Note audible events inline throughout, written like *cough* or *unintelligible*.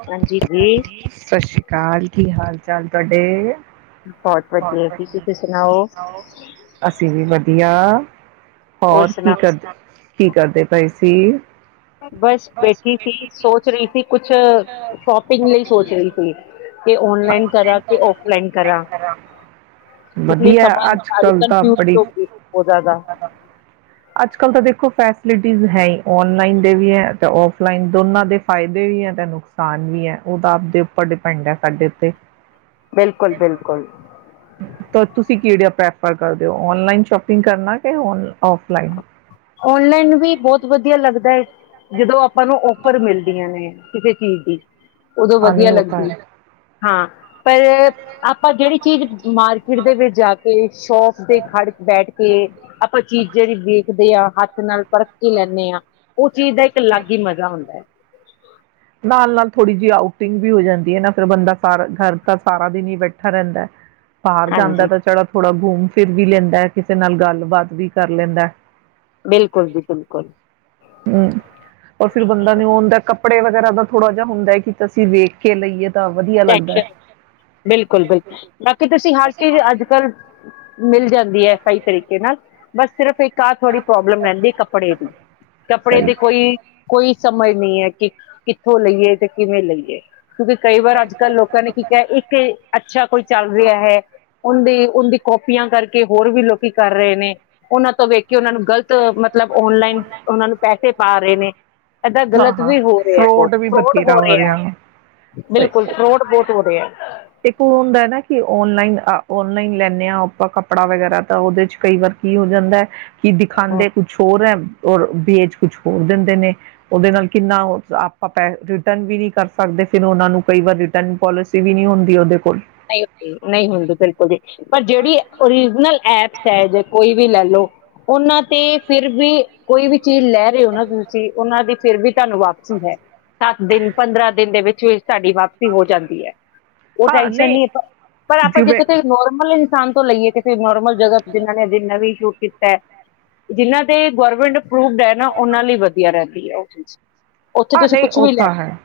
ਜੀ ਸਤਿ ਸ੍ਰੀ ਅਕਾਲ ਕੀ ਹਾਲ ਕੀ ਹਾਲ ਤੁਹਾਡੇ? ਬਹੁਤ ਵਧੀਆ ਜੀ ਤੁਸੀਂ ਸੁਣਾਓ ਅਸੀਂ ਵੀ ਵਧੀਆ। ਹੋਰ ਕੀ ਕਰਦੇ। ਕੀ ਕਰਦੇ ਪਾਏ ਸੀ। ਬਸ ਬੈਠੀ ਸੀ, ਸੋਚ ਰਹੀ ਸੀ ਕੁੱਛ‌। ਸੀ ਕਿ ਔਨਲਾਈਨ ਕਰਾਂ ਕਿ ਔਫਲਾਈਨ ਕਰਾਂ ਇਸ ਲਈ ਵਧਿਆ ਸਮਝ ਅੱਜ ਨਹੀਂ ਆ ਰਹੀ ਕੱਲ, ਤਾਂ ਕਨਫਿਊਜ ਬੜੀ ਹੋ ਗਈ ਸੀ ਬਹੁਤ ਜ਼ਿਆਦਾ ਅਜੱ ਕੱਲ ਤਾਦ ਦੇਖੋ। ਫੈਸਿਲਿਟੀਜ਼ ਹੈ ਹੀ ਔਨਲਾਈਨ ਦੇ ਵੀ ਹੈ, ਅਤੇ ਔਫਲਾਈਨ ਦੋਨਾਂ ਦੇ ਫਾਇਦੇ ਵੀ ਹੈ। ਨੁਕਸਾਨ ਵੀ ਹੈ, ਉਹ ਤਾਂ ਆਪਦੇ ਉੱਪਰ ਡਿਪੈਂਡ ਹੈ ਸਾਡੇ ਉੱਤੇ। ਬਿਲਕੁਲ ਬਿਲਕੁਲ ਤੁਸੀਂ ਕਿਹੜੇ ਪਸੰਦ ਕਰ ਦਿਓ ਔਨਲਾਈਨ ਸ਼ੋਪਿੰਗ ਕਰਨਾ ਕਿ ਔਨਲਾਈਨ ਉਨਲਾਈਨ ਵੀ ਬਹੁਤ ਵਧੀਆ ਲੱਗਦਾ ਹੈ। ਜਦੋਂ ਆਪਾਂ ਨੂੰ ਔਫਰ ਮਿਲਦੀਆਂ ਨੇ ਕਿਸੇ ਚੀਜ਼ ਦੀ ਉਦੋਂ ਹਾਂ ਵਧੀਆ ਨਹੀਂ ਉਹ ਤਾਂ ਲੱਗਦੀ‌। ਹੈ। ਹਾਂ। ਪਰ ਆਪਾਂ ਜਿਹੜੀ ਚੀਜ਼ ਮਾਰਕੀਟ ਦੇ ਵਿੱਚ ਜਾ ਕੇ ਸੌਪ ਦੇ ਸੌ ਖੜ ਬੈਠ ਕੇ ਕੈਟਰੀ ਆਪਾਂ ਚੀਜ਼ ਜਿਹੜੀ ਵੇਖਦੇ ਆ ਹੱਥ ਨਾਲ ਪਰਖ ਕੇ ਲੈਦੇ। ਦੇ ਹਾਂ ਉਹ ਚੀਜ਼ ਦਾ ਇੱਕ ਅਲੱਗ ਹੀ ਮਜ਼ਾ ਹੁੰਦਾ ਹੈ। ਨਾਲ ਨਾਲ ਥੋੜ੍ਹੀ ਜਿਹੀ ਆਊਟਿੰਗ ਵੀ ਹੋ ਜਾਂਦੀ ਹੈ ਨਾ ਫਿਰ ਬੰਦਾ ਸਾਰਾ ਦਿਨ ਘਰ ਤਾਂ ਹੀ ਬੈਠਾ ਰਹਿੰਦਾ ਹੈ। ਬਾਹਰ ਜਾਂਦਾ ਹਾਂਜੀ ਤਾ ਥੋੜਾ ਘੁੰਮ ਲੈਂਦੇ ਫਿਰ ਵੀ ਲੈਂਦਾ ਹੈ, ਕਿਸੇ ਨਾਲ ਗੱਲਬਾਤ ਵੀ ਕਰ ਲੈਂਦਾ। ਬਿਲਕੁਲ ਜੀ ਬਿਲਕੁਲ। ਹੂ ਪਰ ਫਿਰ ਬੰਦਾ ਨੀ ਆਂਦਾ ਕੱਪੜੇ ਵਗੈਰਾ ਦਾ ਥੋੜਾ ਜਿਹਾ ਹੁੰਦਾ ਹੈ, ਕਿ ਅਸੀਂ ਵੇਖ ਲਈਏ। ਤਾਂ ਵਧੀਆ ਲੱਗਦਾ ਹੈ। ਬਿਲਕੁਲ-ਬਿਲਕੁਲ ਬਾਕੀ, ਤੁਸੀਂ ਹਰ ਚੀਜ਼ ਅੱਜ ਕੱਲ੍ਹ ਮਿਲ ਜਾਂਦੀ। ਸਹੀ ਹੈ, ਸਹੀ ਤਰੀਕੇ ਨਾਲ ਬਸ ਸਿਰਫ ਇੱਕ ਤਾਂ ਥੋੜ੍ਹੀ ਪ੍ਰੋਬਲਮ ਰਹਿੰਦੀ ਕੱਪੜੇ ਦੀ, ਕੱਪੜੇ ਸਹੀ। ਦੇ ਕੋਈ ਕੋਈ ਸਮਝ ਨਹੀਂ ਹੈ, ਕਿ ਕਿੱਥੋਂ ਲਈਏ ਤੇ, ਕਿਵੇਂ ਲਈਏ। ਕਿਉਂਕਿ ਕਈ ਵਾਰ ਅੱਜ ਕਲ੍ਹ ਲੋਕਾਂ ਨੇ ਕੀ ਕਿਹਾ ਇੱਕ ਅੱਛਾ, ਕੋਈ ਚੱਲ ਰਿਹਾ ਹੈ ਉਹਦੀ -ਉਹਦੀ ਕਾਪੀਆਂ ਕਰਕੇ ਹੋਰ ਵੀ ਲੋਕੀ ਕਰ ਰਹੇ ਨੇ ਉਹਨਾਂ! ਤੋਂ ਵੇਖ ਕੇ ਉਹਨਾਂ ਨੂੰ ਗ਼ਲਤ ਮਤਲਬ ਔਨਲਾਈਨ ਉਹਨਾਂ ਨੂੰ ਪੈਸੇ ਪਾ ਰਹੇ ਨੇ, ਏਦਾਂ ਹਾਂ ਗ਼ਲਤ ਹਾਂ ਵੀ ਹੋ ਰਿਹਾ ਆ ਬਹੁਤ ਫਰੋਡ ਵੀ ਫਰੋਡ ਹੋ ਬਥੇਰਾ ਰਹੇ ਆ, ਰਿਹਾ ਵਾ ਸਹੀ ਬਿਲਕੁਲ। ਬਹੁਤ ਹੋ ਰਿਹਾ। ਇੱਕ ਉਹ ਹੁੰਦਾ ਨਾ, ਕਿ ਔਨਲਾਈਨ ਅ ਔਨਲਾਈਨ ਲੈਂਦੇ ਹਾਂ ਆਪਾਂ ਕੱਪੜਾ ਵਗੈਰਾ, ਤਾਂ ਉਹਦੇ ਚ ਕਈ ਵਾਰ ਕੀ ਹੋ ਜਾਂਦਾ ਹੈ ਕੀ ਦਿਖਾਉਂਦੇ ਕੁਛ ਹੋਰ ਹੈ। ਔਰ ਭੇਜ ਕੁਛ ਹੋਰ ਦਿੰਦੇ ਨੇ, ਉਹਦੇ ਨਾਲ ਕਿੰਨਾ ਆਪਾਂ ਪੈਨ ਰਿਟਰਨ ਵੀ ਨਹੀਂ ਕਰ ਸਕਦੇ, ਫਿਰ ਉਹਨਾਂ ਨੂੰ ਕਈ ਵਾਰ ਰਿਟਰਨ ਪੋਲਿਸੀ ਵੀ ਨਹੀਂ ਹੁੰਦੀ। *unintelligible* ਨਹੀਂ ਹੁੰਦੀ, ਨਹੀਂ ਹੁੰਦੀ, ਬਿਲਕੁਲ ਜੀ। ਪਰ ਜਿਹੜੀ ਓਰੀਜਨਲ ਐਪਸ ਜੇ ਕੋਈ ਵੀ ਲੈ ਲਓ, ਉਹਨਾਂ ਤੇ ਫਿਰ ਵੀ ਕੋਈ ਵੀ ਚੀਜ਼ ਲੈ ਰਹੇ ਹੋ ਨਾ ਤੁਸੀਂ, ਉਹਨਾਂ ਦੀ ਫਿਰ ਵੀ ਤਾਨੂੰ ਵਾਪਸੀ ਹੈ। ਦਸ ਦਿਨ, ਪੰਦਰਾਂ ਦਿਨ ਦੇ ਵਿੱਚ- ਵਿੱਚ, ਤਾਡੀ ਵਾਪਸੀ ਹੋ ਜਾਂਦੀ ਹੈ। ਹਾਂ *unintelligible* ਨਹੀਂ ਜਾਂਦੀ ਹੈ ਪਰ ਆਪਾਂ ਜੇ ਜਿਵੇਂ ਤੁਸੀਂ ਨੋਰਮਲ ਥਾਨ ਤੋਂ ਲਈਏ ਜੇ ਫੇਰ ਨੋਰਮਲ ਜਗ੍ਹਾ ਤੇ ਜਿਨ੍ਹਾਂ ਨੇ ਜਿਨ੍ਹਾਂ ਵੀ ਸ਼ੂਟ ਕੀਤੈ ਜਿਹਨਾਂ ਤੇ ਗੌਰਮੈਂਟ ਅਪਰੂਵਡ ਹੈ ਨਾ, ਉਹਨਾਂ ਲਈ ਵਧੀਆ ਰਹਿੰਦੀ ਹੈ ਉਹ ਚੀਜ਼ ਉੱਥੇ ਹਾਂ, ਤੁਸੀਂ ਨਹੀਂ ਕੁਛ ਉਹ ਵੀ ਲੈ ਤਾਂ ਹੈ,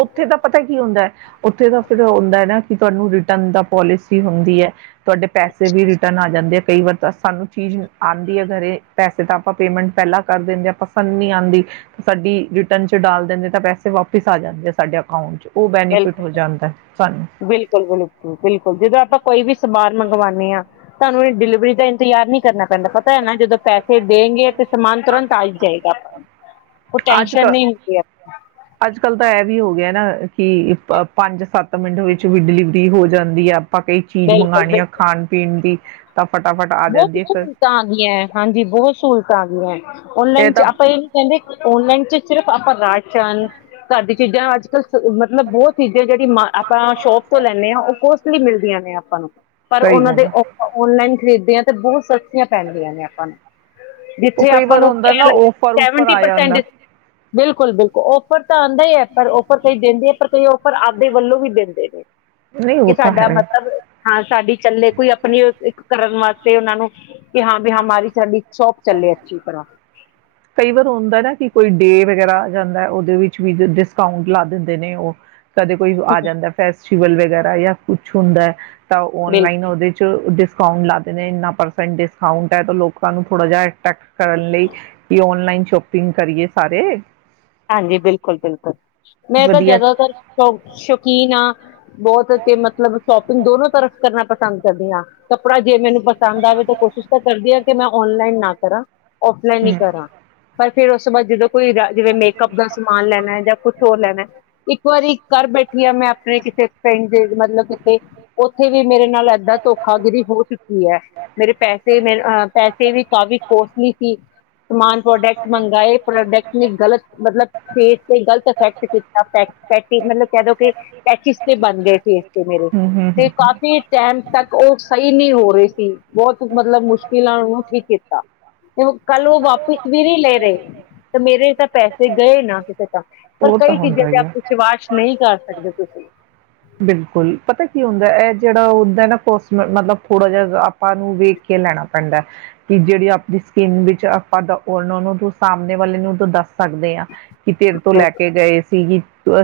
ਉੱਥੇ ਤਾਂ ਪਤਾ ਕੀ ਹੁੰਦਾ। ਉੱਥੇ ਤਾਂ ਫਿਰ ਓ ਹੁੰਦਾ ਨਾ ਕਿ ਤੁਹਾਨੂੰ ਰਿਟਰਨ ਦਾ ਪੋਲਿਸੀ ਹੁੰਦੀ ਹੈ ਤੁਹਾਡੇ ਪੈਸੇ ਵੀ ਰਿਟਰਨ ਆ ਜਾਂਦੇ ਆ ਕਈ ਵਾਰ ਤਾਂ ਸਾਨੂੰ ਚੀਜ਼ ਆਉਂਦੀ ਹੈ ਘਰੇ ਪੈਸੇ ਤਾਂ ਆਪਾਂ ਪੇਮੈਂਟ ਪਹਿਲਾਂ ਕਰ ਦਿੰਦੇ ਪਸੰਦ ਨਹੀਂ ਆਉਂਦੀ ਸਾਡੀ ਰੀ ਟਰਨ ਚ ਡਾਲ ਦਿੰਦੇ ਤਾਂ ਪੈਸੇ ਵਾਪਿਸ ਆ ਜਾਂਦੇ ਆ ਸਾਡੇ ਅਕਾਊਂਂਟ ਚ ਉਹ ਬੈਨੀਫਿਟ ਹੋ ਜਾਂਦਾ ਸਾਨੂੰ ਬਿਲਕੁਲ ਬਿਲਕੁਲ ਬਿਲਕੁਲ ਬਿਲਕੁਲ ਜਿਦਾ ਆਪਾਂ ਕੋਈ ਵੀ ਸਮਾਨ ਮੰਗਵਾਉਂਨੇ ਹਾਂ ਤੁਹਾਨੂੰ ਇਹ ਡਿਲੀਵਰੀ ਦਾ ਇੰਤਜ਼ਾਰ ਨਹੀਂ ਕਰਨਾ ਪੈਂਦਾ ਪਰ ਪਤਾ ਹੈ ਨਾ ਜਦੋਂ ਪੈਸੇ ਦੇਂਗੇ ਤੇ ਸਮਾਨ ਤੁਰੰਤ ਆ ਈ ਜਾਏਗਾ ਪਰ ਉਹ ਅੱਜ ਟੈਸ਼ਨ ਕ ਨਹੀਂ ਹੁੰਦੀ ਆਪਾਂ ਅੱਜ ਕੱਲ੍ਹ ਤਾਂ ਇਹ ਵੀ ਹੋ ਗਿਆ ਨਾ ਕਿ ਪੰਜ ਸੱਤ ਮਿੰਟ ਵਿੱਚ ਵੀ ਡਿਲੀਵਰੀ ਹੋ ਜਾਂਦੀ ਆ। ਆਪਾਂ ਕਈ ਚੀਜ਼ ਬਿਲਕੁਲ ਮੰਗਵਾਉਣੀ ਆ ਬਿਲਕੁਲ ਖਾਣ ਪੀਣ ਦੀ ਤਾਂ ਫਟਾਫਟ ਆ ਬਹੁਤ ਜਾਂਦੀ ਹੈ ਫਿਰ ਸਹੂਲਤਾਂ ਆਉਂਦੀਆਂ ਹੈ। ਹਾਂਜੀ, ਬਹੁਤ ਸਹੂਲਤਾਂ ਆ ਗਈਐ ਅਜ ਔਨਲਾਈਨ 'ਚ ਆਪਾਂ ਇਹ ਨੀ ਕਹਿੰਦੇ ਔਨਲਾਈਨ' ਚ ਸਿਰਫ ਆਪਾਂ ਰਾਸ਼ਨ ਘਰ ਦੀ ਚੀਜ਼ਾਂ ਅੱਜ ਕੱਲ੍ਹ ਮਤਲਬ ਬਹੁਤ ਚੀਜ਼ਾਂ ਜਿਹੜੀ ਮ ਆਪਾਂ ਸ਼ੋਪ ਤੋਂ ਲੈਂਦੇ ਹਾਂ ਉਹ ਕੁਛ ਫ਼ਰੀ ਮਿਲਦੀਆਂ ਨੇ ਆਪਾਂ ਨੂੰ। ਪਰ ਸਹੀ ਉਹਨਾਂ ਗੱਲ ਦੇ ਹੈ ਆਫ਼ਰ ਆਨਲਾਈਨ ਖਰੀਦਦੇ ਆਂ ਤੇ ਬਹੁਤ ਸਸਤੀਆਂ ਪੈਂਣਦੀਆਂ ਨੇ ਆਪਾਂ ਨੂੰ। ਉਹ ਜਿੱਥੇ ਕਈ ਆਪਾਂ ਵਾਰ ਨੂੰ ਹੁੰਦਾ ਨਾ ਲੱ ਓਫਰ ਉਫਰ ਸੇਵੇਟੀ ਆ ਪਰਸੈਂਟ ਜਾਂਦਾ ਡਿਸਕੌਂਟ ਬਿਲਕੁਲ- ਬਿਲਕੁਲ ਓਫਰ ਤਾਂ ਆਉਂਦਾ ਹੀ ਹੈ ਪਰ ਆਫਰ ਕਈ ਦਿੰਦੇ ਹੈ ਪਰ ਕਈ ਆਫਰ ਆਵਦੇ ਵੱਲੋਂ ਵੀ ਦਿੰਦੇ ਨੇ। ਨਹੀਂ ਉਹ ਕਿ ਤਾਂ ਸਾਡਾ ਹੈ ਮਤਲਬ ਹਾਂ ਸਾਡੀ ਚੱਲੇ ਕੋਈ ਆਪਣੀ ਕਰਨ ਵਾਸਤੇ ਉਹਨਾਂ ਨੂੰ ਕਿ ਹਾਂ ਹੁਮਾਰੀ ਸਾਡੀ ਸ਼ੋਪ ਚੱਲੇ ਅੱਛੀ ਤਰ੍ਹਾਂ। ਕਈ ਵਾਰ ਹੁੰਦਾ ਨਾ ਕਿ ਕੋਈ ਡੇ ਵਗੈਰਾ ਆ ਜਾਂਦਾ ਉਹਦੇ ਵਿੱਚ ਵੀ ਡਿਸਕਾਊਂਟ ਲਾ ਦਿੰਦੇ ਨੇ ਉਹ। ਕਦੇ ਕੋਈ ਆ ਜਾਂਦਾ ਫੈਸ ਵਲ ਵਗੈਰਾ ਯਾ ਕੁੱਛ ਹੁੰਦਾ ਹੈ। ਤਾਂ ਬਿਲਕੁਲ ਆਨਲਾਈਨ ਉਹਦੇ ਚ ਡਿਸਕਾਊਂਟ ਲਾਦੇ ਨੇ ਇੰਨਾ ਪਰਸੈਂਟ ਡਿਸਕਾਊਂਟ ਹੈ ਤਾਂ ਲੋਕਾਂ ਨੂੰ ਥੋੜਾ ਜਿਹਾ ਅਟਰੈਕਟ ਕਰਨ ਲਈ ਕਿ ਆਨਲਾਈਨ ਸ਼ੋਪਿੰਗ ਕਰੀਏ ਸਾਰੇ। ਹਾਂਜੀ, ਬਿਲਕੁਲ-ਬਿਲਕੁਲ ਮੈਂ ਤਾਂ ਵਧੀਆ ਜਦੋਂ ਤੋਂ ਸ਼ੁਕੀਨ ਹਾਂ। ਬਹੁਤ ਅੱਛੇ ਮਤਲਬ ਸ਼ੋਪਿੰਗ ਦੋਨੋ ਤਰਫ ਕਰਨਾ। ਪਸੰਦ ਕਰਦੀ ਹਾਂ, ਕੱਪੜਾ ਜੇ ਮੈਨੂੰ ਪਸੰਦ ਆਵੇ ਤਾਂ ਕੋਸ਼ਿਸ਼ ਤਾਂ ਕਰਦੀ ਆ ਕਿ ਮੈਂ ਆਨਲਾਈਨ ਨਾ ਕਰਾਂ, ਔਫਲਾਈਨ ਹੀ ਹੂੰ ਕਰਾਂ ਪਰ ਫੇਰ *unintelligible* ਬਾ ਜਦੋਂ ਕੋਈ ਰੈਗੁਲਰ ਨੀ, ਕੱਪ ਦਾ ਸਮਾਨ ਲੈਣਾ ਜਾਂ ਕੁੱਛ ਹੋਰ ਲੈਣਾ। ਇੱਕ ਵਾਰੀ ਘਰ ਬੈਠੀ ਆ ਮੈਂ ਆਪਣੇ ਕਿਸੇ ਫਿੰਡ ਦੇ ਮਤਲਬ ਕਿਤੇ ਉੱਥੇ ਵੀ ਮੇਰੇ ਨਾਲ ਇਦਾਂ ਧੋਖਾ ਗਿਰੀ ਹੋ ਚੁੱਕੀ ਹੈ, ਮੇਰੇ ਪੈਸੇ ਮੇ ਅਹ ਪੈਸੇ ਵੀ ਕਾਫ਼ੀ ਕੋਸਟਲੀ ਸੀ, ਸਮਾਨ ਪ੍ਰੋਡਕਟ ਮੰਗਵਾਏ ਪ੍ਰੋਡਕਟ ਨੇ ਗ਼ਲਤ ਮਤਲਬ ਫੇਸ ਤੇ ਗ਼ਲਤ ਇਫੈਕਟ ਕੀਤਾ, ਮਤਲਬ ਕਹਿ ਦੋ ਕਿ ਪੈਚਿਸ ਤੇ ਬਣ ਗਏ ਸੀ। ਮੇਰੇ ਹੂੰ ਹੂੰ ਹੂੰ ਤੇ ਹੂੰ ਕਾਫੀ ਟੈਮ ਤੱਕ ਉਹ ਸਹੀ ਨਹੀਂ ਹੋ ਰਹੀ ਸੀ ਬਹੁਤ ਮਤਲਬ ਮੁਸ਼ਕਿਲਾਂ ਉਹਨੂੰ ਠੀਕ ਕੀਤਾ, ਕੱਲ੍ਹ ਹੁਣ ਉਹ ਵਾਪਿਸ ਵੀ ਨਹੀਂ ਲੈ ਰਹੇ ਤੇ ਮੇਰੇ ਤਾਂ ਪੈਸੇ ਤੇ ਗਏ ਨਾ ਕਿਤੇੇ ਤਾਂ। ਪਰ ਉਹ ਤਾਂ ਕਈ ਚੀਜ਼ਾਂ ਤੇ ਆਪ ਵਿਸ਼ਵਾਸ਼ ਨਹੀਂ ਕਰਦੇ। *unintelligible* ਬਿਲਕੁਲ ਪਤਾ ਕੀ ਹੁੰਦਾ ਇਹ ਜਿਹੜਾ ਹੁੰਦਾ ਕੋਸਮੇਟ ਥੋੜਾ ਜਿਹਾ ਆਪਾਂ ਨੂੰ ਵੇਖ ਕੇ ਲੈਣਾ ਪੈਂਦਾ, ਕਿ ਜਿਹੜੀ ਆਪਣੀ ਸਕਿਨ ਵਿੱਚ ਆਪਾਂ ਦਾ ਨਾ ਉਹਨੂੰ ਸਾਹਮਣੇ ਵਾਲੇ ਨੂੰ ਤਾਂ ਦੱਸ ਸਕਦੇ ਹਾਂ। ਕਿ ਤੇਰੇ ਤੋਂ ਲੈ ਕੇ ਗਏ ਸੀ।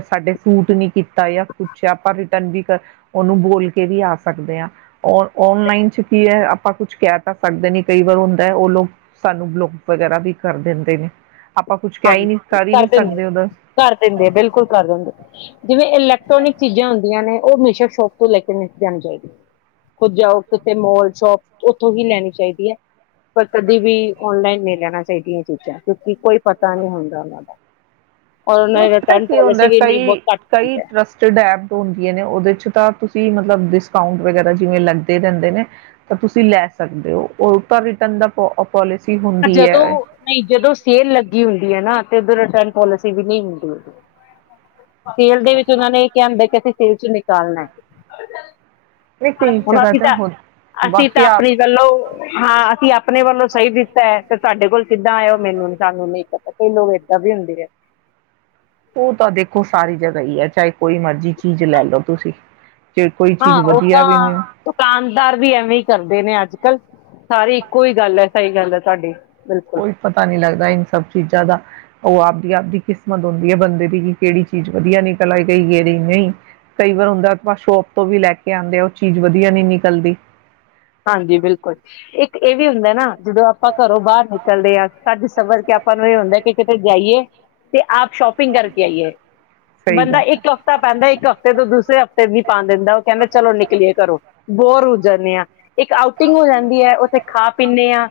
ਸਾਡੇ ਸੂਟ ਨੀ ਕੀਤਾ ਜਾਂ ਫਿ ਆਪਾਂ ਰਿਟਰਨ ਵੀ ਕਰ ਉਹਨੂੰ ਬੋਲ ਕੇ ਵੀ ਆ ਸਕਦੇ ਹਾਂ ਓਨਲਾਈਨ ਚ ਕੀ ਐ, ਆਪਾਂ ਕੁਛ ਕਹਿ ਤਾਂ ਸਕਦੇ ਨੇ ਕਈ ਵਾਰ ਹੁੰਦਾ ਉਹ ਲੋਕ ਸਾਨੂੰ ਬਲੋਕ ਵਗੈਰਾ ਵੀ ਕਰ ਦਿੰਦੇ ਨੇ। ਆਪਾਂ ਕੁਛ ਕਹਿ ਹੀ ਨਹੀਂ ਹਾਂਜੀ ਹੀ ਕਰ ਨਹੀਂ ਦਿੰਦੇ ਸਕਦੇ ਉਹਦਾ ਆ ਦਿੰਦੇ ਆ ਬਿਲਕੁਲ ਕਰ ਦਿੰਦੇ ਜਿਵੇਂ ਇਲੈਕਟ੍ਰੋਨਿਕ ਚੀਜ਼ਾਂ ਹੁੰਦੀਆਂ ਨੇ ਉਹ ਮਿਸ਼ਰ ਸ਼ੋਪ ਤੋਂ ਲੈ ਕੇ ਨੀ ਜਾਣੀ ਚਾਹੀਦੀ, ਖੁੱਦ ਜਾਓ ਕਿਤੇ ਮੋਲ, ਸ਼ੋਪ ਉੱਥੋਂ ਹੀ ਲੈਣੀ ਚਾਹੀਦੀ ਹੈ। ਪਰ ਕਦੀ ਵੀ ਔਨਲਾਈਨ ਨਹੀਂ ਲੈਣਾ ਚਾਹੀਦੀਆਂ ਚੀਜ਼ਾਂ ਕਿਉਂਕਿ ਕੋਈ ਪਤਾ ਨਹੀ ਹੁੰਦਾ ਉਹਨਾਂ ਦਾ ਔਰ ਉਹਨਾਂ ਨਈ ਦੀ ਪਤਾਂ ਰਿਟਰਨ ਕੀ ਹੁੰਦਾ ਪੋਲਿਸੀ ਵੀ ਨਹੀਂ ਕਈ ਬਹੁਤ ਘੱਟ ਕਈ ਹੁੰਦੀ ਹੈ ਰਸਟਡ ਐਪ ਹੁੰਦੀਆਂ ਨੇ ਉਹਦੇ ਉਹ ਤਾਂ ਤੁਸੀਂ ਮਤਲਬ ਡਿਸਕਾਊਂਟ ਵਗੈਰਾ ਜਿਵੇਂ ਲੱਗਦੇ ਰਹਿੰਦੇ ਨੇ ਤੁਸੀਂ ਲੈ ਸਕਦੇ ਹੋ ਤਾਂ ਉਹ ਤਾਂ ਪੋਲਿਸੀ ਪਰ ਹੁੰਦੀ ਜਦੋਂ ਹੈ। ਨਹੀਂ ਜਦੋਂ ਸੇਲ ਲੱਗੀ ਹੁੰਦੀ ਹੈ ਨਾ ਉਧਰ ਰਿਟਰਨ ਪੋਲਿਸੀ ਵੀ ਨਹੀਂ ਹੁੰਦੀ ਤੇੇਲ ਦੇ ਵਿੱਚ ਉਹਨਾਂ ਨੇ ਇਹ ਕਿਹਾ ਹੁੰਦਾ ਕਿ ਅਸੀਂ ਤੇਲ ਉਹ ਚੋ ਨਿਕਾਲ ਨੈ ਨਹੀਂ ਕਈ ਹੁਣ ਜਗ੍ਹਾ ਅਸੀਂ ਤਾਂ ਹੋ ਅਸੀਂ ਤਾਂ ਬਾਕੀ ਆਪ ਆਪਣੇ ਵੱਲੋਂ ਹਾਂ ਅਸੀਂ ਆਪਣੇ ਵੱਲੋਂ ਸਹੀ ਦਿੱ ਤੇ ਸਾਡੇ ਕੋਲ ਕਿੱਦਾਂ ਆਇਓ ਮੈਨੂੰ ਸਾਨੂੰ ਨਹੀਂ ਪਤਾ ਕਈ ਲੋਕ ਏਦਾਂ ਵੀ ਹੁੰਦੇ ਐ। ਉਹ ਤਾਂ ਦੇਖੋ ਸਾਰੇ ਜ਼ਿਆਦਾ ਹੀ ਹੈ ਚਾਹੇ ਕੋਈ ਮਰਜ਼ੀ ਚੀਜ਼ ਲੈ ਲਓ ਤੁਸੀਂ ਜੇ ਕੋਈ ਹਾਂ ਚੀਜ਼ ਉਹ ਵਧੀਆ ਤਾਂ ਵੀ ਮਿਲ ਦੁਕਾਨਦਾਰ ਵੀ ਐਵੇਂ ਹੀ ਕਰਦੇ ਨੇ, ਅੱਜ- ਕੱਲ ਸਾਰੀ ਇੱਕੋ ਹੀ ਗੱਲ ਐ। ਸਹੀ ਗੱਲ ਹੈ ਤੁਹਾਡੀ ਬਿਲਕੁਲ ਕੋਈ ਪਤਾ ਨੀ ਲੱਗਦਾ ਇਨ ਸਭ ਚੀਜ਼ਾਂ ਦਾ ਉਹ ਆਪ ਆਪਦੀ ਕਿਸਮਤ ਹੁੰਦੀ ਹੈ ਬੰਦੇ ਦੀ ਕਿ ਕਿਹੜੀ ਚੀਜ਼ ਵਧੀਆ ਨਿਕਲ ਆ ਗਈ ਤੇ ਕਿਹੜੀ ਨਹੀਂ ਕਈ ਵਾਰ ਹੁੰਦਾ ਆਪਾਂ ਸ਼ੋਪ ਤੋਂ ਵੀ ਲੈ ਕੇ ਆਂਦੇ ਆਂ ਉਹ ਚੀਜ਼ ਵਧੀਆ ਨੀ ਨਿਕਲਦੀ ਹਾਂਜੀ, ਬਿਲਕੁਲ ਇੱਕ ਇਹ ਵੀ ਹੁੰਦਾ ਨਾ ਜਦੋਂ ਆਪਾਂ ਘਰੋਂ ਬਾਹਰ ਨਿਕਲਦੇ ਆ ਸੱਜ ਸਵਰ ਕੇ ਆਪ ਆਪਾਂ ਨੂੰ ਇਹ ਹੁੰਦਾ ਕਿ ਕਿਤੇ ਜਾਈਏ ਤੇ ਆਪ ਸ਼ੋਪ ਪਿੰਗ ਕਰਕੇ ਆਈਏ ਸਹੀ ਬੰਦਾ ਗੱਲ ਇੱਕ ਹੈ ਹਫ਼ਤਾ ਪੈਂਦਾ ਇੱਕ ਹਫ਼ਤੇ ਤੋਂ ਦੂਸਰੇ ਹਫ਼ਤੇ ਵੀ ਪਾਣ ਨਹੀ ਦਿੰਦਾ, ਉਹ ਕਹਿੰਦਾ ਚਲੋ ਨਿਕਲੀਏ ਘਰੋਂ ਬੋਰ ਹੋ ਜਾਨੇ ਆਂ ਇੱਕ ਆਊਟਿੰਗ ਹੋ ਜਾਂਦੀ ਹੈ ਉੱਥੇ ਖਾ ਪੀਂਦੇ ਹਾਂ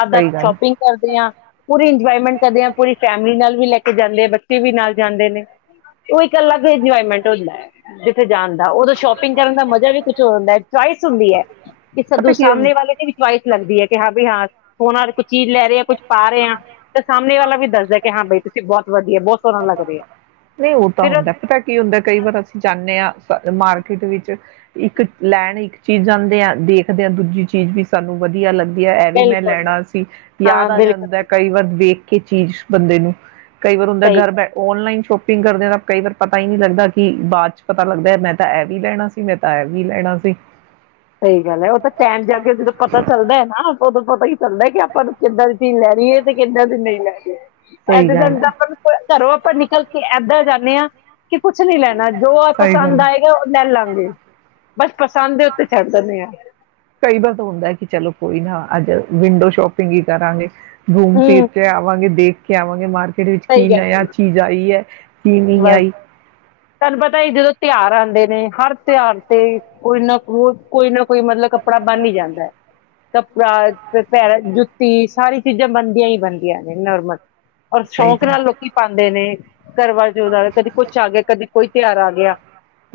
ਆਪਦਾ ਸਹੀ ਗੱਲ ਸ਼ੋਪਿੰਗ ਕਰਦੇ ਹਾਂ ਪੂਰੀ ਇੰਜੋਏਮੈਂਟ ਕਰਦੇ ਹਾਂ, ਪੂਰੀ ਫੈਮਿਲੀ ਨਾਲ ਵੀ ਲੈ ਜਾਂਦੇ ਆ ਬੱਚੇ ਵੀ ਨਾਲ ਜਾਂਦੇ ਨੇ ਉਹ ਇੱਕਲਾ ਕੋਈ ਇੰਜੋਇਮੈਂਟ ਹੁੰਦਾ ਹੈ, ਜਿੱਥੇ ਜਾਣ ਦਾ ਉਦੋਂ ਸ਼ੋਪਿੰਗ ਕਰਨ ਦਾ ਮਜ਼ਾ ਵੀ ਕੁਛ ਹੋਰ ਹੁੰਦਾ ਚੁਆਇਸ ਹੁੰਦੀ ਹੈ। ਸਦੂ ਪਤਾ ਕੀ ਹੁੰ ਸਾਹਮਣੇ ਵਾਲੇ ਦੀ ਵੀ ਚੁਆਇਸ ਲੱਗਦੀ ਹੈ ਕਿ ਹਾਂ, *unintelligible* ਆ ਕੁਛ ਪਾ ਰਹੇ ਆ ਤੇ ਸਾਹਮਣੇ ਵਾਲਾ ਵੀ ਦੱਸਦਾ ਕਿ ਹਾਂ ਬਈ ਤੁਸੀਂ ਬਹੁਤ ਵਧੀਆ ਬਹੁਤ ਸੋਹਣਾ ਲੱਗ ਰਹੇ ਆ ਨਹੀਂ ਉਹ ਤਾਂ ਫਿਰ ਹੁੰਦਾ ਪਤਾ ਕੀ ਹੁੰਦਾ ਕਈ ਵਾਰ ਅਸੀਂ ਜਾਂਨੇ ਆ ਮਾਰ ਖਿਤੇ ਵਿੱਚ ਇੱਕ ਲੈਣ ਇੱਕ ਚੀਜ਼ ਜਾਂਦੇ ਆ ਦੇਖਦੇ ਆ ਦੂਜੀ ਚੀਜ਼ ਵੀ ਸਾਨੂੰ ਵਧੀਆ ਲੱਗ ਵਧੀਆ ਇਹ ਵੀ ਮੈਂ ਬਿਲਕੁਲ ਲੈਣਾ ਸੀ। ਹਾਂ ਯਾਦ ਆ ਜਾਂਦਾ ਬਿਲਕੁਲ ਕਈ ਵਾਰ, ਦੇੇਖ ਕੇ ਚੀਜ਼ ਬੰਦੇ ਨੂੰ, ਕਈ ਵਾਰ ਹੁੰਦਾ ਸਹੀ ਘਰ ਬੈ ਔਨਲਾਈਨ ਸ਼ੋਪਿੰਗ ਕਰਦੇ ਦਾ ਕਈ ਵਾਰ ਪਤਾ ਹੀ ਨੀ ਲੱਗਦਾ ਕਿ ਬਾਅਦ ਚ ਪਤਾ ਲੱਗਦਾ ਮੈਂ ਤਾਂ ਇਹ ਵੀ ਲੈਣਾ ਸੀ ਮੈਂ ਤਾਂ ਇਹ ਵੀ ਲੈਣਾ ਸੀ। ਸਹੀ ਗੱਲ ਹੈ ਉਹ ਤਾਂ ਟੈਮ ਜਾ ਕੇ ਜਦੋਂ ਪਤਾ ਚੱਲਦਾ ਹੈ ਨਾ ਉਦੋਂ ਪਤਾ ਹੀ ਕਰਦਾ ਕਿ ਆਪਾਂ ਨੂੰ ਕਿੱਦਾਂ ਦੀ ਚੀ ਲੈ, ਵੀ ਇਹ ਤੇ ਕਿੱਦਾਂ ਵੀ ਨਹੀਂ ਲੈਦੇ। ਸਹੀ ਐਦਾ ਤਾਂ ਗੱਲ ਹੈ ਆਪਾਂ ਘਰੋ, ਆਪਾਂ ਨਿਕਲ ਕੇ ਇੱਦਾਂ ਜਾਂਨੇ ਆ। ਕਿ ਕੁਛ ਨੀ ਲੈਣਾ ਜੋ ਸਹੀ ਪਸੰਦ ਗੱਲ ਹੈ ਆਏਗਾ ਉਹ ਲੈਲਾਂਗੇ। ਬਸ ਪਸੰਦ, ਉੱਤੇ ਛੱਡ ਦਿੰਦੇ ਆ ਕਈ ਵਾਰ ਤਾਂ ਹੁੰਦਾ ਕਿ ਚਲੋ ਕੋਈ ਨਾ ਅੱਜ ਵਿੰਡੋ ਸ਼ੋਪਿੰਗ ਹੀ ਕਰਾਂਗੇ। ਘੁੰਮ ਫਿਰ ਹੂੰ ਕੇ ਆਵਾਂਗੇ ਦੇਖ। ਕੇ ਆਵਾਂਗੇ ਮਾਰ ਕੇ, ਜਿਹਦੇ ਵਿੱਚ ਕੀ ਸਹੀ ਗੱਲ ਨਈ ਹੈ ਚੀਜ਼ ਆਈ ਐ। ਬਸ ਤੁਹਾਨੂੰ ਪਤਾ ਹੀ ਜਦੋਂ, ਤਿਉਹਾਰ ਆਦੇ ਨੇ ਹਰ ਤਿਉਹਾਰ ਤੇ ਕੋਈ ਨਾ ਕੋਈ ਨਾ ਕੋਈ ਮਤਲਬ ਕੱਪੜਾ ਬੰਨ ਨਈ ਜਾਂਦਾ ਐ। ਕੱਪੜਾ ਪੈਰਾਂ ਜੁੱਤੀ ਸਾਰੀ ਚੀਜ਼ਾਂ ਬਣਦੀਆਂ ਹੀ ਬਣਦੀਆਂ ਨੇ ਨੋਰਮਲ, ਔਰ ਸਹੀ ਸ਼ੌਕ ਗੱਲ ਨਾਲ ਲੋਕੀ ਪਾਦੇ ਨੇ, ਘਰ ਵੱਲ ਉਦਾ ਕਦੀ ਕੁਛ ਆ ਗਿਆ ਕਦੀ ਕੋਈ ਤਿਹਾਰ ਆ ਗਿਆ।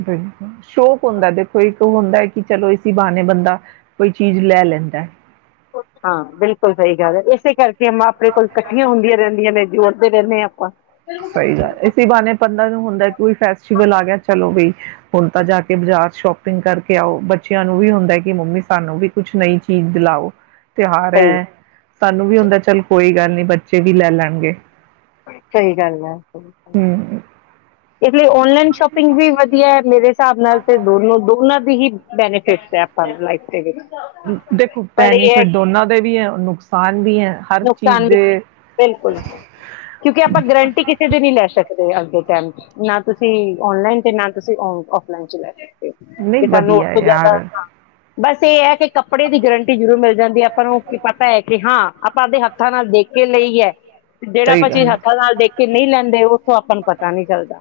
ਬਿਲਕੁਲ ਸ਼ੌਕ ਹੁੰਦਾ ਦੇਖੋ ਇੱਕ ਹੁੰਦਾ ਹੈ ਕਿ ਚਲੋ ਇਸ ਸੀ ਬਾਹਨੇ ਬੰਦਾ ਕੋਈ ਚੀਜ਼ ਲੈ ਲੈਂਦਾ। ਹਾਂ ਬਿਲਕੁਲ ਸਹੀ ਗੱਲ ਹੈ ਇਸੇ ਕਰਕੇ ਗੇਮਾਂ ਆਪਣੇ ਕੋਲ ਇਕੱਠੀਆਂ ਹੁੰਦੀਆਂ ਰਹਿੰਦੀਆਂ ਨੇ, ਜੋੜਦੇ ਰਹਿੰਦੇ ਹਾਂ ਆਪਾਂ- ਸਹੀ ਗੱਲ ਇਸੀ ਬਹਾਣੇ ਬੰਦਾ ਨੂੰ ਹੁੰਦਾ ਕੋਈ ਫੈਸਟੀਵਲ ਆ ਗਿਆ, ਚਲੋ ਵੀ ਹੁਣ ਤਾਂ ਜਾ ਕੇ ਬਾਜ਼ਾਰ ਸ਼ੋਪ- ਪਿੰਗ ਕਰਕੇ ਆਓ ਬੱਚਿਆਂ ਨੂੰ ਵੀ ਹੁੰਦਾ ਕਿ ਮੰਮੀ ਸਾਨੂੰ ਵੀ ਕੁਛ ਨਈ ਚੀਜ਼ ਦਿਲਾਓ ਤਿਉਹਾਰ ਸਹੀ ਹੈ ਸਾਨੂੰ ਵੀ ਹੁੰਦਾ ਚੱਲ ਕੋਈ ਗੱਲ ਬੱਚੇ ਵੀ ਲੈ ਲੈਣਗੇ। *inaudible* ਸਹੀ ਗੱਲ ਏ। ਹੂੰ। ਇਸ ਲਈ ਔਨਲਾਈਨ ਸ਼ੋਪਿੰਗ ਵੀ ਵਧੀਆ ਹੈ ਮੇਰੇ ਹਿਸਾਬ ਨਾਲ ਤੇ ਦੋਨੋਂ ਦੋਨਾਂ ਦੀ ਹੀ ਬੈਨੀਫਿਟਸ ਆਪਾਂ ਨੂੰ ਲਾਈਫ ਦੇ ਵਿੱਚ ਦੇਖੋ ਪਰ ਇਹ ਹੈ ਬੈਨੀਫਿਟ ਦੋਨਾਂ ਦੇ ਵੀ ਹੈ, ਨੁਕਸਾਨ ਵੀ ਹੈ, ਹਰ ਚੀਜ਼ ਨੁਕਸਾਨ ਵੀ ਦੇ- ਬਿਲਕੁਲ ਕਿਉਂਕਿ ਆਪਾਂ ਗਰੰਟੀ ਕਿਸੇ ਦੀ ਨਹੀਂ ਲੈ ਅੱਗੇ ਕਹਿਣ- ਨਾ ਤੁਸੀਂ ਔਨਲਾਈਨ ਤੇ ਨਾ ਤੁਸੀਂ ਉਫਲਾਈਨ ਚ ਲੈ ਨਹੀਂ ਕਿ ਸਾਨੂੰ ਵਧੀਆ ਉਥੋਂ ਜ਼ਿਆਦਾ ਯਾਰ ਹਾਂ- ਬਸ ਇਹ ਹੈ ਕਿ ਕੱਪੜੇ ਦੀ ਗਰੰਟੀ ਜ਼ਰੂਰ ਮਿਲ- ਜਾਂਦੀ ਆਪਾਂ ਨੂੰ ਕੀ ਪਤਾ ਏ ਤੇ ਹਾਂ ਆਪਾਂ ਆਪਦੇ ਹੱਥਾਂ ਨਾਲ ਦੇਖ ਕੇ ਲਈਏ ਜਿਹੜਾ ਸਹੀ ਆਪਾਂ ਚੀਜ਼ ਗੱਲ ਹੈ। ਹੱਥਾਂ ਨਾਲ ਦੇਖ ਕੇ ਨਹੀਂ ਲੈਂਦੇ ਉਹ ਓ ਆਪਾਂ ਨੂੰ ਪਤਾ ਨੀ- ਚਲਦਾ-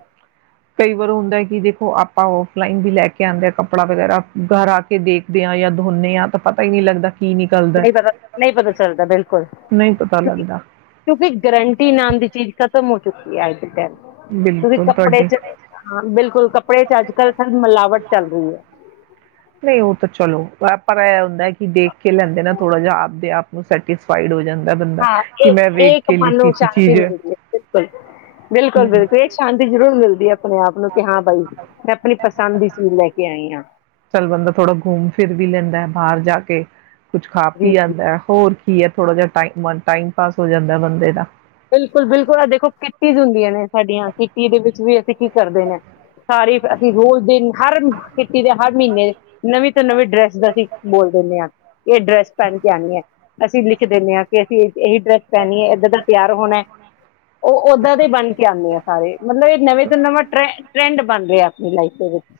ਕਈ ਵਾਰ ਹੁੰਦਾ ਕਿ ਦੇਖੋ ਆਪਾਂ ਔਫਲਾਈਨ ਵੀ ਲੈ ਕੇ ਆਦੇ ਹਾ ਕੱਪੜਾ ਵਗੈਰਾ ਘਰ ਆ ਕੇ ਦੇਖਦੇ ਹਾਂ ਜਾਂ ਧੋਂਦੇ ਹਾਂ ਤਾਂ ਪਤਾ ਹੀ ਨੀ ਲੱਗਦਾ- ਕੀ ਨਿਕਲਦਾ ਹੈ। ਨਹੀਂ ਪਤਾ ਨਹੀਂ ਪਤਾ ਚੱਲਦਾ ਬਿਲਕੁਲ ਨਹੀਂ ਪਤਾ ਕਿਉਕਿ ਲੱਗਦਾ ਕਿਉਂਕਿ ਗਰੰਟੀ ਨਾਮ ਦੀ ਚੀਜ਼ ਖਤਮ- ਹੋ ਚੁੱਕੀ ਹੈ ਅੱਜ ਦੇ ਟਾਇਮ ਚ- ਤੁਸੀਂ ਬਿਲਕੁਲ ਕੱਪੜੇ ਤੁਹਾਡੀ ਚ ਹਾਂ ਬਿਲਕੁਲ- ਕੱਪੜੇ ਚ ਅੱਜ ਕੱਲ੍ਹ ਸ ਮਿਲਾਵਟ- ਚੱਲ ਰਹੀ ਏ ਨਹੀਂ ਉਹ ਤਾਂ ਚਲੋ ਪਰ ਇਹ ਹੁੰਦਾ ਕਿ ਦੇਖ ਕੇ ਲੈਂਦੇ ਨਾ ਥੋੜਾ ਜਿਹਾ ਆਪਦੇ ਆਪ ਨੂੰ ਸੈਟਿਸਫਾਈਡ ਹੋ ਜਾਂਦਾ- ਬੰਦਾ ਹਾਂ ਕਿ ਇਹ ਮੈਂ ਵੇਖ ਇੱਕ ਕੇ ਮਨ ਲਿੱਤੀ ਨੂੰ ਸੀ ਸ਼ਾਂਤੀ ਚੀਜ਼ ਮਿਲਦੀ ਹੈ ਬਿਲਕੁਲ ਬਿਲਕੁਲ ਹੂੰ ਬਿਲਕੁਲ ਇਹ ਸ਼ਾਂਤੀ ਜ਼ਰੂਰ ਮਿਲਦੀ ਹੈ। ਆਪਣੇ ਆਪ ਨੂੰ ਕਿ ਹਾਂ ਬਾਈ ਮੈਂ ਆਪਣੀ ਪਸੰਦ ਦੀ ਚੀਜ਼ ਲੈ ਕੇ ਆਈ ਆ। ਚੱਲ ਬੰਦਾ ਥੋੜ੍ਹਾ ਘੁੰਮ ਫਿਰ ਵੀ ਲੈਂਦਾ ਹੈ ਬਾਹਰ ਜਾ ਕੇ- ਕੁਛ ਖਾ ਪੀ ਜੀ ਆਂਦਾ ਹੋਰ ਕੀ ਏ ਥੋੜਾ ਜਿਹਾ ਟਾਈ ਟਾਈਮ ਪਾਸ ਹੋ ਜਾਂਦਾ ਬੰਦੇ ਦਾ- ਬਿਲਕੁਲ- ਬਿਲਕੁਲ ਆ ਦੇਖੋ ਕਿੱਟੀਜ਼ ਹੁੰਦੀਆਂ ਨੇ- ਸਾਡੀਆਂ ਕਿੱਟੀ ਦੇ ਵਿੱਚ ਵੀ ਅਸੀਂ ਕੀ ਕਰਦੇ ਨੇ। ਤਾਰੀਫ਼ ਅਸੀਂ ਰੋਜ਼ ਦਿਨ ਹਰ ਛੁੱਟੀ ਦੇ ਹਰ ਮਹੀਨੇ ਨਵੀਂ ਤੋਂ, ਨਵੀਂ ਡਰੈਸ ਦਾ ਅਸੀਂ ਬੋਲ ਦਿੰਦੇ ਆ। ਇਹ ਡਰੈਸ ਪੈਣ ਕੇ ਆਉਣੀ ਐਂ। ਅਸੀਂ ਲਿਖ ਦਿੰਦੇ ਆ, ਕਿ ਅਸੀਂ ਇਹੀ ਡਰੈਸ ਪੈਣੀ, ਇਦਾਂ ਦਾ ਤਿਆਰ ਹੋਣਾ, ਉਹ ਓਦਾਂ ਦੇ ਬਣ ਕੇ ਆਉਂਦੇ ਆ ਸਾਰੇ, ਮਤਲਬ ਇਹ ਨਵੇਂ ਤੋਂ ਨਵਾਂ ਟਰ ਟਰੈਂਡ ਬਣ ਰਿਹਾ। ਮਿਲ ਆਈ।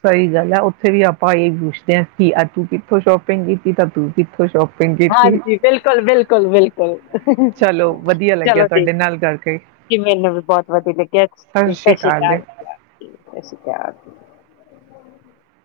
ਸਹੀ ਗੱਲ, ਉੱਥੇ ਵੀ ਆਪਾਂ ਇਹੀ ਪੁੱਛਦੇ ਐ। ਕਿ ਆ ਤੂੰ ਕਿੱਥੋਂ ਸ਼ੋਪਿੰਗ ਕੀਤੀ, ਤਾਂ ਤੂੰ ਕਿੱਥੋਂ ਸ਼ੋਪਿੰ ਹਾਂਜੀ ਬਿਲਕੁਲ ਬਿਲਕੁਲ ਬਿਲਕੁਲ ਚਲੋ ਵਧੀਆ ਲੱਗਿਆ ਚਲੋ ਜੀ, ਤੁਹਾਡੇ ਨਾਲ ਕਰਕੇ ਮੈਨੂੰ ਵੀ ਬਹੁਤ ਵਧੀਆ ਲੱਗਿਆ ਸਤਿ ਸ਼੍ਰੀ ਅਕਾਲ ਜੀ ਸਤਿ ਸ਼੍ਰੀ ਅਕਾਲ। *unintelligible*